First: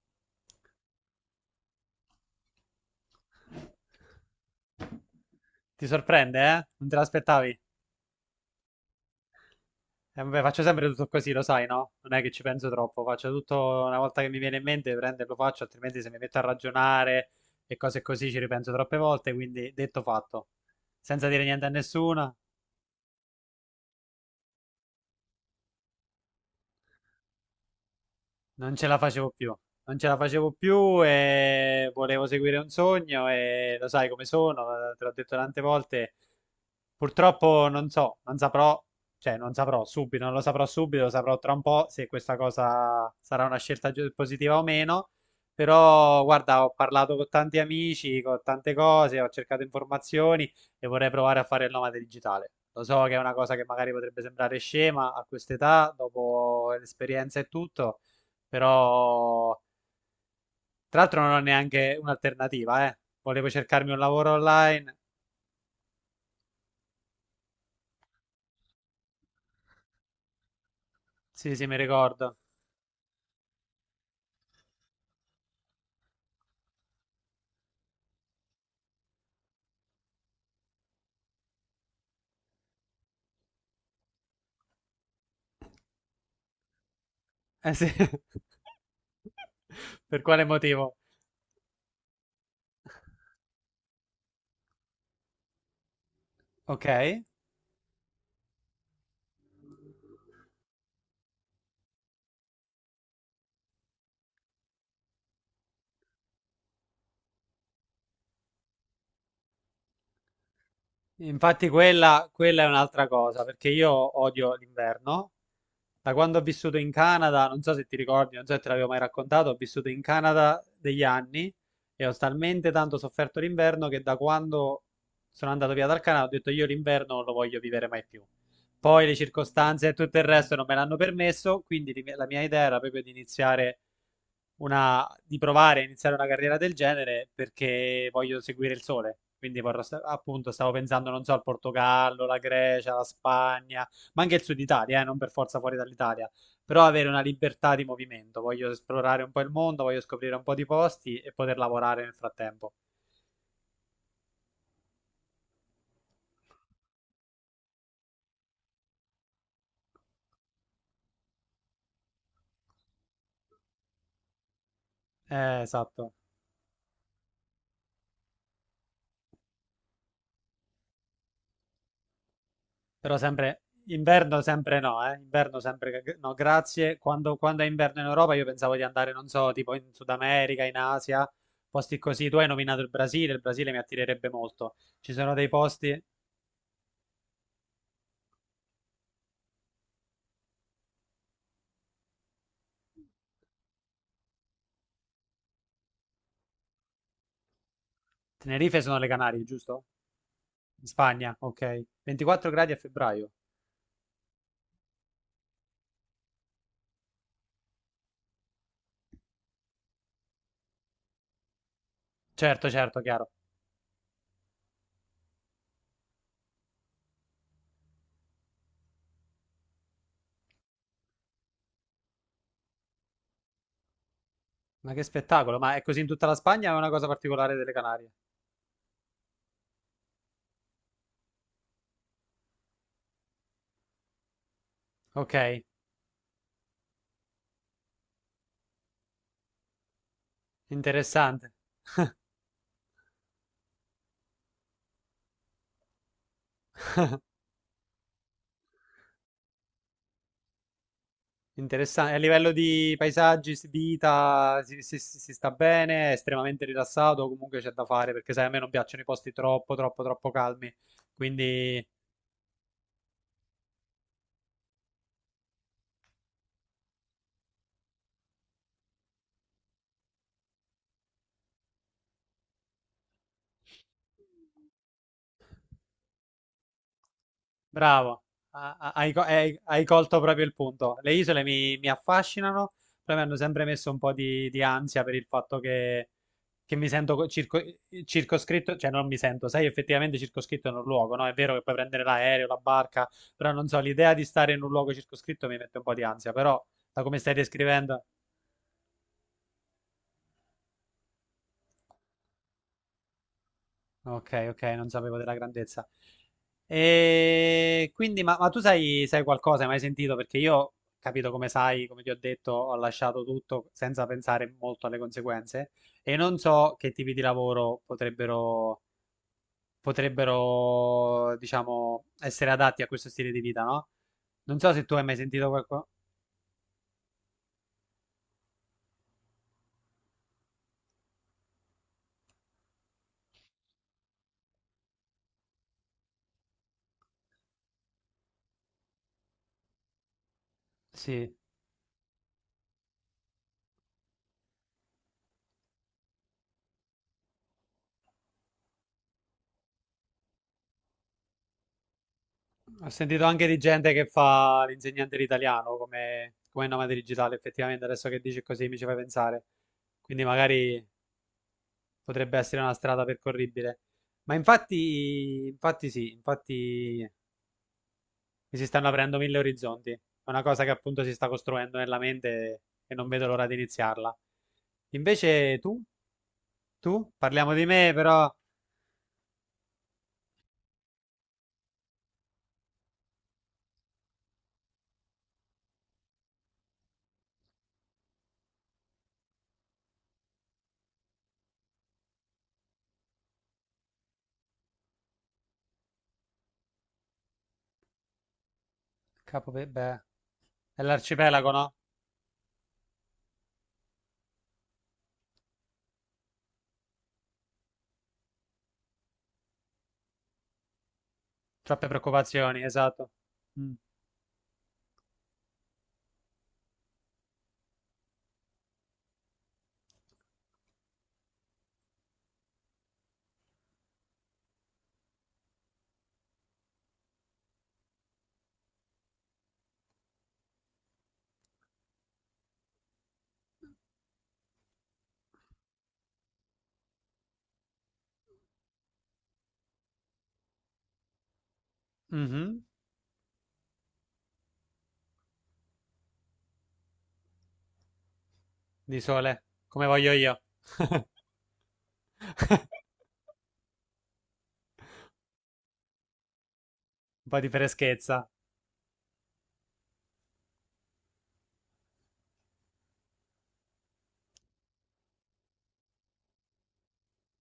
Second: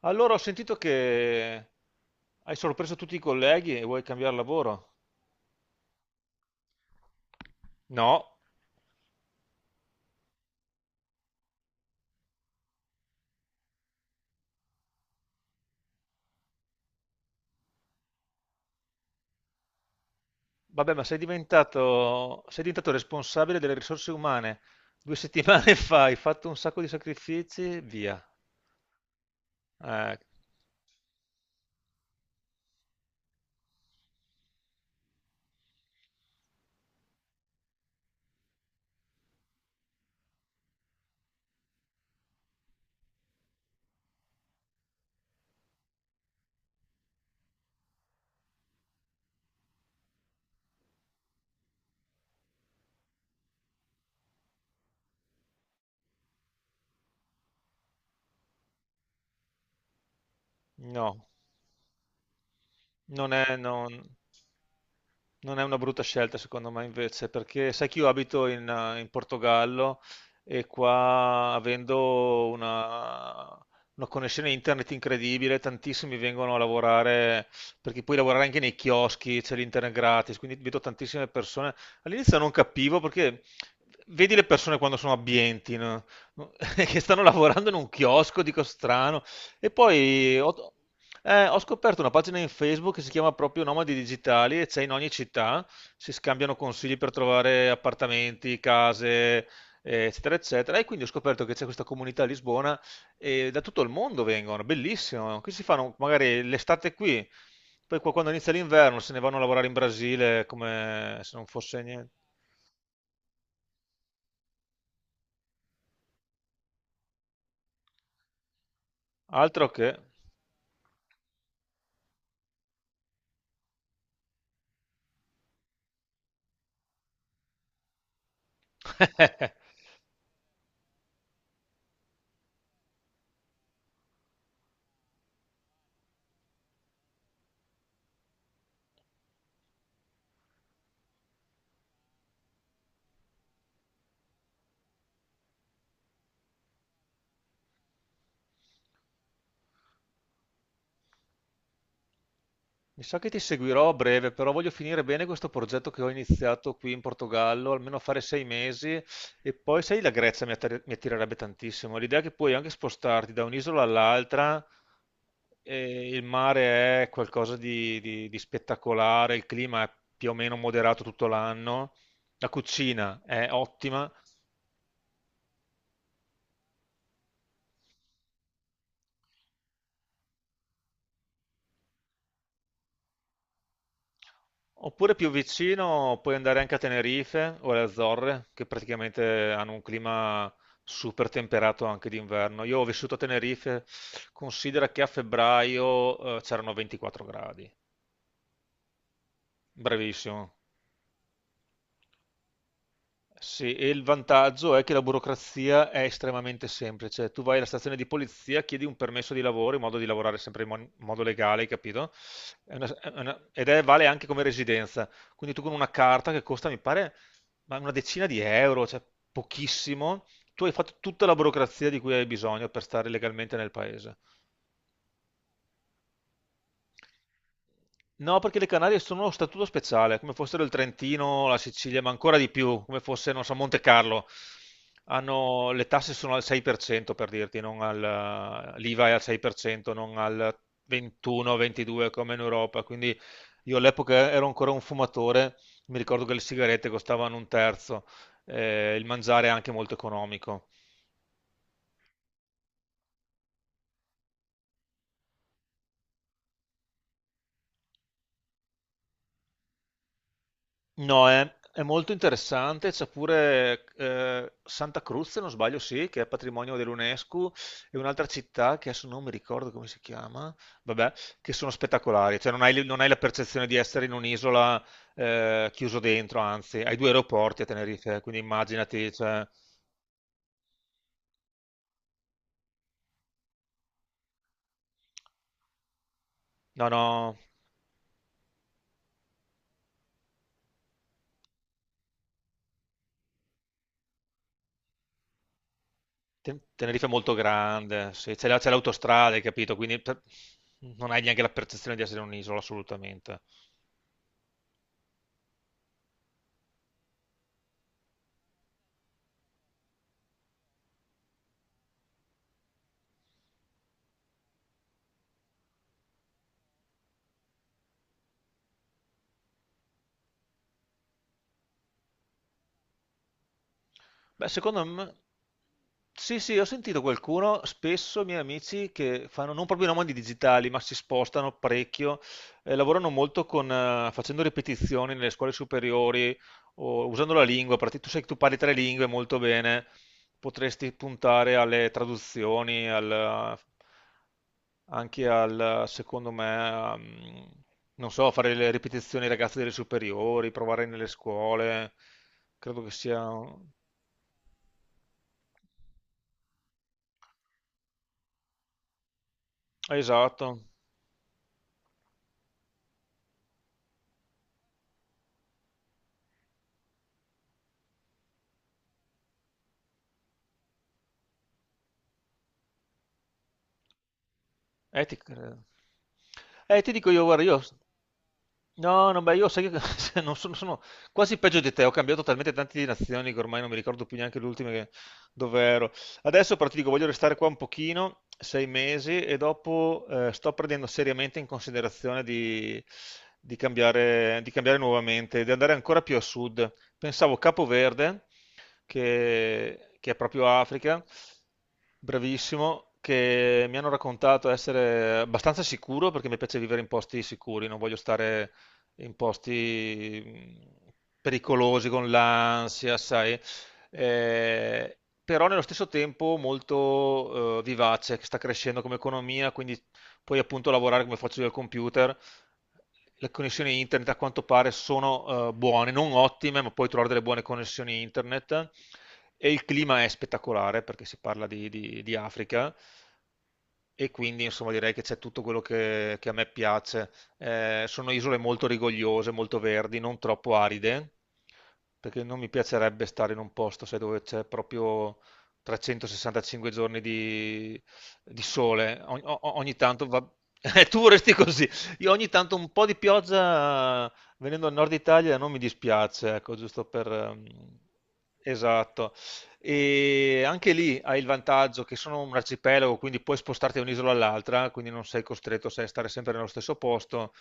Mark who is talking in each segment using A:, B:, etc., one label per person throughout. A: Allora ho sentito che hai sorpreso tutti i colleghi e vuoi cambiare lavoro?
B: Ti sorprende, eh? Non te l'aspettavi?
A: No,
B: Vabbè, faccio sempre tutto così, lo sai, no? Non è che ci penso troppo, faccio tutto una volta che mi viene in mente, prendo e lo faccio, altrimenti se mi metto a ragionare e cose così ci ripenso troppe volte, quindi detto fatto.
A: vabbè, ma sei
B: Senza dire niente a nessuno.
A: diventato, sei diventato responsabile delle risorse umane. Due settimane fa hai fatto un sacco di sacrifici, via.
B: Non ce la facevo più, non ce
A: Eh,
B: la facevo più e volevo seguire un sogno e lo sai come sono, te l'ho detto tante volte. Purtroppo non so, non saprò, cioè non saprò subito, non lo saprò subito, lo saprò tra un po' se questa cosa sarà una scelta giu- positiva o meno. Però guarda, ho parlato con tanti amici, con tante cose, ho cercato informazioni e vorrei provare a fare il nomade digitale. Lo so che è una cosa che magari potrebbe sembrare scema a quest'età, dopo l'esperienza e tutto, però, tra l'altro,
A: no.
B: non ho neanche un'alternativa, eh.
A: Non
B: Volevo
A: è,
B: cercarmi un
A: non-
B: lavoro online.
A: non è una brutta scelta secondo me invece, perché sai che io abito in Portogallo e qua
B: Sì, sì, mi ricordo.
A: avendo una connessione internet incredibile, tantissimi vengono a lavorare, perché puoi lavorare anche nei chioschi, c'è l'internet gratis, quindi vedo tantissime persone. All'inizio non capivo perché vedi le persone quando sono abbienti, no? che stanno lavorando in
B: Eh sì.
A: un chiosco, dico strano, e
B: Per
A: poi
B: quale
A: ho
B: motivo?
A: eh, ho scoperto una pagina in Facebook che si chiama proprio Nomadi Digitali e c'è in ogni città, si scambiano
B: Ok.
A: consigli per trovare appartamenti, case, eccetera, eccetera. E quindi ho scoperto che c'è questa comunità a Lisbona e da tutto il mondo vengono, bellissimo. Qui si fanno magari l'estate qui, poi qua quando inizia l'inverno se ne vanno a lavorare in Brasile come se non
B: Infatti
A: fosse niente.
B: quella, quella è un'altra cosa, perché io odio l'inverno. Da quando ho vissuto in Canada, non so se ti ricordi, non so se te l'avevo mai raccontato, ho
A: Altro
B: vissuto
A: che...
B: in Canada degli anni e ho talmente tanto sofferto l'inverno che da quando sono andato via dal Canada ho detto io l'inverno non lo voglio vivere mai più. Poi le circostanze e tutto il resto non me l'hanno permesso, quindi li- la mia idea era proprio di iniziare una, di provare a iniziare una carriera del genere perché voglio seguire il sole. Quindi vorrò sta- appunto stavo pensando, non so, al Portogallo, la Grecia, la Spagna, ma anche il Sud Italia, non per forza fuori dall'Italia, però avere una libertà di movimento. Voglio esplorare un po' il mondo, voglio scoprire un po' di posti e poter lavorare nel frattempo.
A: Mi sa che ti seguirò a breve, però voglio finire bene questo progetto che ho iniziato qui in Portogallo, almeno fare 6 mesi e poi, sai, la Grecia mi attirerebbe tantissimo. L'idea è che puoi anche spostarti da un'isola all'altra e
B: Esatto.
A: il mare è qualcosa di spettacolare, il clima è più o meno moderato tutto l'anno, la
B: Però
A: cucina è
B: sempre
A: ottima.
B: inverno, sempre no, eh? Inverno sempre che- no, grazie. Quando, quando è inverno in Europa io pensavo di andare, non so, tipo in Sud America, in Asia, posti così. Tu hai nominato il Brasile mi attirerebbe molto. Ci
A: Oppure più
B: sono dei posti.
A: vicino puoi andare anche a Tenerife o alle Azzorre, che praticamente hanno un clima super temperato anche d'inverno. Io ho vissuto a Tenerife, considera che a febbraio c'erano 24 gradi.
B: Tenerife sono le Canarie, giusto?
A: Bravissimo.
B: In Spagna, ok. 24 gradi a febbraio.
A: Sì, e il vantaggio è che la burocrazia è estremamente semplice. Tu vai alla stazione di polizia, chiedi un permesso di lavoro in modo di lavorare sempre in modo legale, hai capito?
B: Certo, certo,
A: È
B: chiaro.
A: una- ed è, vale anche come residenza. Quindi tu con una carta che costa, mi pare, ma una decina di euro, cioè pochissimo, tu hai fatto tutta la burocrazia di cui hai bisogno per stare legalmente nel paese.
B: Ma che spettacolo, ma è così in tutta la Spagna o è una cosa particolare delle Canarie?
A: No, perché le Canarie sono a statuto speciale, come fossero il Trentino, la Sicilia, ma ancora di più, come fosse, non so, Monte Carlo.
B: Ok,
A: Le tasse sono al 6% per dirti, non al, l'IVA è al 6%, non al
B: interessante.
A: 21-22 come in Europa. Quindi io all'epoca ero ancora un fumatore, mi ricordo che le sigarette costavano un terzo, il mangiare è anche molto economico.
B: Interessante. A livello di paesaggi, si- vita, si- si- si sta bene, è estremamente rilassato, comunque c'è da fare, perché sai, a me non piacciono i posti troppo, troppo, troppo calmi.
A: No, è
B: Quindi
A: molto interessante, c'è pure Santa Cruz, se non sbaglio, sì, che è patrimonio dell'UNESCO, e un'altra città che adesso non mi ricordo come si chiama, vabbè, che sono spettacolari, cioè non hai la percezione di essere in un'isola chiuso dentro, anzi, hai due aeroporti a Tenerife,
B: bravo.
A: quindi
B: Ah, ah,
A: immaginati,
B: hai, co-
A: cioè,
B: hai- hai colto proprio il punto. Le isole mi, mi affascinano, però mi hanno sempre messo un po' di ansia per il fatto che mi
A: no,
B: sento co-
A: no,
B: circo- circoscritto, cioè non mi sento, sei effettivamente circoscritto in un luogo, no? È vero che puoi prendere l'aereo, la barca, però non so, l'idea di stare in un luogo circoscritto mi mette un po' di ansia,
A: Ten-
B: però da
A: Tenerife è
B: come stai
A: molto
B: descrivendo.
A: grande, sì, c'è l'autostrada, hai capito, quindi non hai neanche la percezione di essere in un'isola, assolutamente.
B: Ok, ok, non sapevo della grandezza. E quindi, ma tu sai, sai qualcosa, hai mai sentito? Perché io, capito come sai, come ti ho detto, ho lasciato tutto senza pensare molto alle conseguenze e non so che tipi di lavoro potrebbero, potrebbero, diciamo, essere adatti a questo stile di vita, no?
A: Beh,
B: Non so
A: secondo
B: se tu hai
A: me...
B: mai sentito qualcosa.
A: Sì, sì, ho sentito qualcuno, spesso miei amici che fanno non proprio i nomadi digitali, ma si spostano parecchio, lavorano molto facendo ripetizioni nelle scuole superiori o usando la lingua, perché tu sai che tu parli tre lingue molto bene, potresti
B: Sì.
A: puntare alle traduzioni, anche al, secondo me, non so, fare le ripetizioni ai ragazzi delle superiori, provare nelle scuole, credo
B: Ho
A: che sia...
B: sentito anche di gente che fa l'insegnante di italiano come, come nomade digitale, effettivamente adesso che dici così mi ci fai pensare. Quindi
A: Esatto.
B: magari potrebbe essere una strada percorribile. Ma infatti, infatti sì, infatti mi si stanno aprendo mille orizzonti. È una cosa che appunto si sta costruendo nella mente e non vedo l'ora di iniziarla.
A: Ti
B: Invece
A: credo.
B: tu,
A: Ti dico
B: tu,
A: io, guarda,
B: parliamo
A: io...
B: di me però.
A: No, no, beh, io sai che se non sono, sono quasi peggio di te, ho cambiato talmente tante di nazioni che ormai non mi ricordo più neanche l'ultima che... dove ero. Adesso però ti dico, voglio restare qua un pochino, 6 mesi, e dopo sto prendendo seriamente in considerazione di cambiare nuovamente, di andare ancora più a sud. Pensavo Capoverde,
B: Capo, beh,
A: che è proprio
B: è
A: Africa,
B: l'arcipelago, no?
A: bravissimo, che mi hanno raccontato essere abbastanza sicuro perché mi piace vivere in posti sicuri, non voglio stare in posti pericolosi
B: Troppe
A: con
B: preoccupazioni,
A: l'ansia,
B: esatto.
A: sai.
B: Mm.
A: Eh, Però nello stesso tempo molto vivace, che sta crescendo come economia, quindi puoi appunto lavorare come faccio io al computer, le connessioni internet a quanto pare sono buone, non ottime, ma puoi trovare delle buone connessioni internet e il clima è spettacolare perché si parla di Africa e quindi insomma direi che c'è tutto quello che a me piace. Sono isole molto rigogliose, molto verdi, non troppo aride, perché non mi
B: Mhm.
A: piacerebbe stare in un posto sai, dove c'è proprio 365 giorni di sole.
B: Di
A: Ogni, o-
B: sole,
A: ogni
B: come
A: tanto
B: voglio
A: va...
B: io.
A: Tu
B: Un
A: vorresti così, io ogni tanto un po' di pioggia venendo al nord Italia non mi dispiace, ecco, giusto per...
B: po' di freschezza,
A: Esatto. E anche lì hai il vantaggio che sono un arcipelago, quindi puoi spostarti da un'isola all'altra, quindi non sei costretto, sai, a stare sempre nello stesso posto.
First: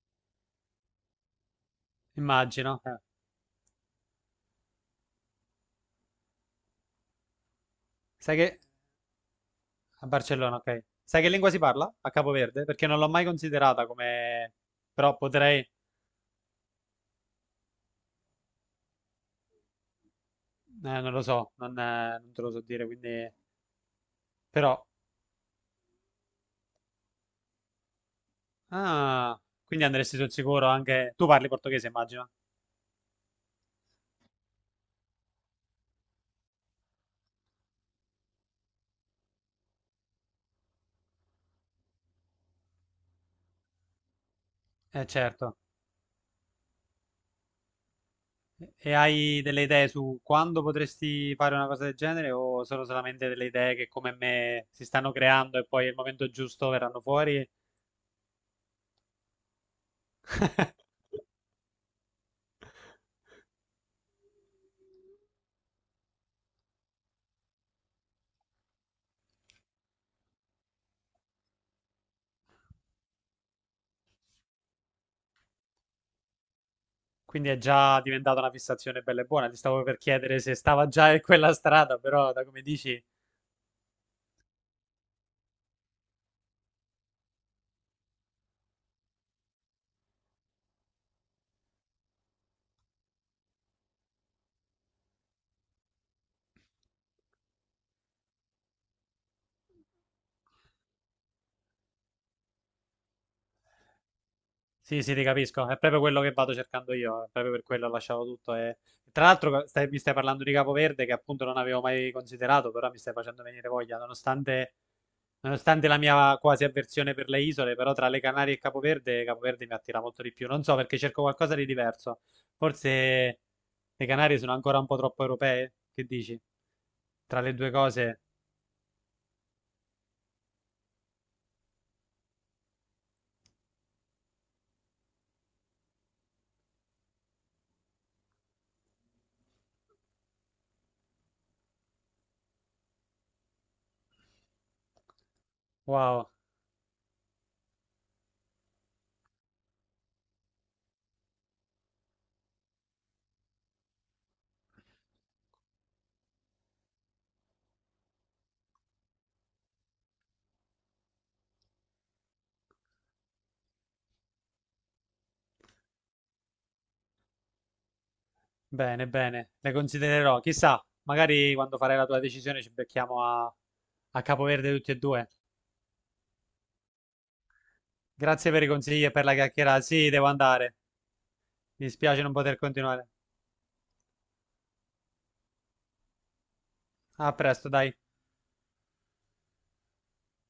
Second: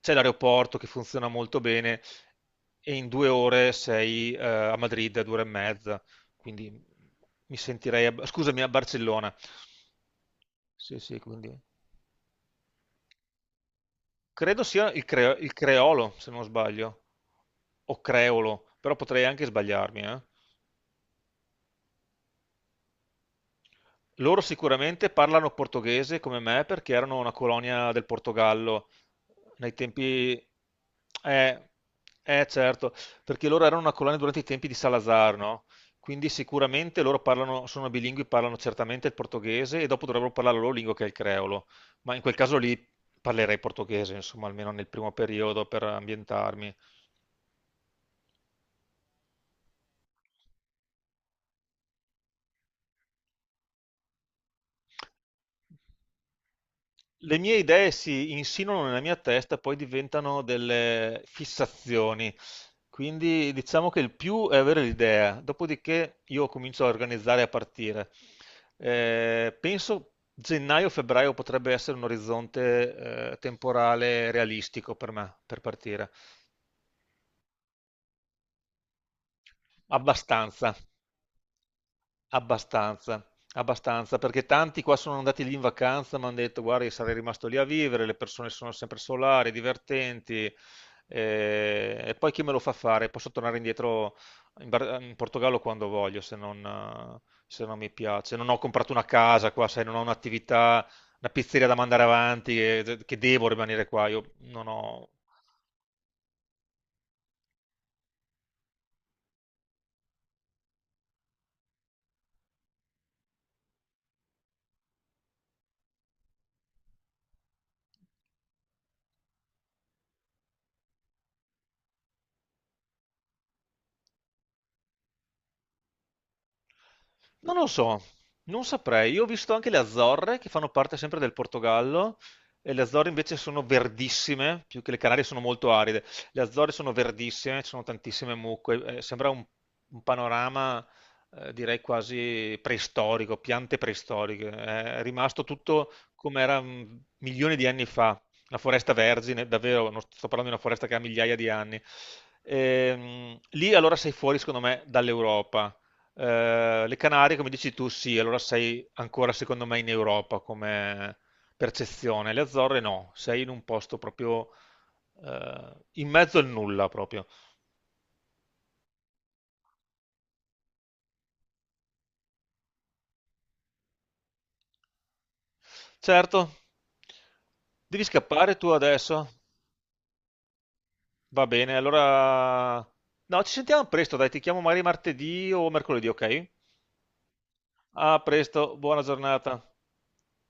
A: C'è l'aeroporto che funziona molto bene
B: immagino.
A: e in 2 ore sei a Madrid, a 2 ore e mezza, quindi mi sentirei,
B: Sai
A: scusami,
B: che
A: a Barcellona.
B: a Barcellona, ok.
A: Sì, sì,
B: Sai che lingua
A: quindi...
B: si parla a Capo Verde? Perché non l'ho mai considerata come...
A: Credo sia il,
B: Però
A: cre- il
B: potrei...
A: creolo, se non sbaglio, o creolo, però potrei anche sbagliarmi, eh.
B: non lo so, non, non te lo so dire, quindi...
A: Loro
B: Però...
A: sicuramente parlano portoghese come me perché erano una colonia del Portogallo
B: Ah,
A: nei
B: quindi andresti sul
A: tempi...
B: sicuro anche... Tu parli
A: Eh,
B: portoghese, immagino.
A: certo, perché loro erano una colonia durante i tempi di Salazar, no? Quindi sicuramente loro parlano, sono bilingui, parlano certamente il portoghese e dopo dovrebbero parlare la loro lingua che è il creolo. Ma in quel caso lì parlerei portoghese, insomma, almeno nel primo
B: Certo.
A: periodo per ambientarmi.
B: E hai delle idee su quando potresti fare una cosa del genere o sono solamente delle idee che come me si stanno creando e poi al momento giusto verranno
A: Le
B: fuori?
A: mie idee si insinuano nella mia testa, poi diventano delle fissazioni. Quindi diciamo che il più è avere l'idea, dopodiché io comincio a organizzare e a partire. Penso gennaio-febbraio potrebbe essere un orizzonte temporale realistico per me, per partire.
B: Quindi è già diventata una fissazione bella e buona. Ti stavo per chiedere se
A: Abbastanza.
B: stava già in quella strada, però da come dici,
A: Abbastanza, abbastanza, perché tanti qua sono andati lì in vacanza, mi hanno detto, guarda, io sarei rimasto lì a vivere, le persone sono sempre solari, divertenti, e poi chi me lo fa fare? Posso tornare indietro in Portogallo quando voglio, se non mi piace. Non ho comprato una casa qua, sai, non ho un'attività, una pizzeria da mandare avanti, che devo rimanere qua, io non
B: sì,
A: ho...
B: sì, ti capisco. È proprio quello che vado cercando io, è proprio per quello ho lasciato tutto. E... Tra l'altro stai- mi stai parlando di Capoverde che appunto non avevo mai considerato, però mi stai facendo venire voglia, nonostante, nonostante la mia quasi avversione per le isole, però tra le Canarie e Capoverde, Capoverde mi attira molto di più. Non so perché cerco qualcosa di diverso. Forse le Canarie sono ancora un po' troppo europee, che dici? Tra le
A: Non lo
B: due
A: so,
B: cose...
A: non saprei. Io ho visto anche le Azzorre che fanno parte sempre del Portogallo e le Azzorre invece sono verdissime, più che le Canarie sono molto aride. Le Azzorre sono verdissime, ci sono tantissime mucche, sembra un panorama direi quasi preistorico, piante preistoriche. È rimasto tutto
B: Wow,
A: come era milioni di anni fa, una foresta vergine, davvero, non sto parlando di una foresta che ha migliaia di anni. Lì allora sei fuori, secondo me, dall'Europa. Le Canarie, come dici tu, sì, allora sei ancora secondo me in Europa come percezione. Le Azzorre no, sei in un posto proprio in mezzo al nulla proprio.
B: bene, bene, le considererò. Chissà, magari quando farai la tua decisione ci becchiamo a, a Capoverde tutti e due.
A: Certo, devi
B: Grazie
A: scappare
B: per
A: tu
B: i consigli e per
A: adesso?
B: la chiacchierata. Sì, devo andare.
A: Va bene,
B: Mi dispiace non poter
A: allora...
B: continuare.
A: No, ci sentiamo presto, dai, ti chiamo magari martedì o mercoledì, ok?
B: A presto, dai.
A: A presto, buona giornata.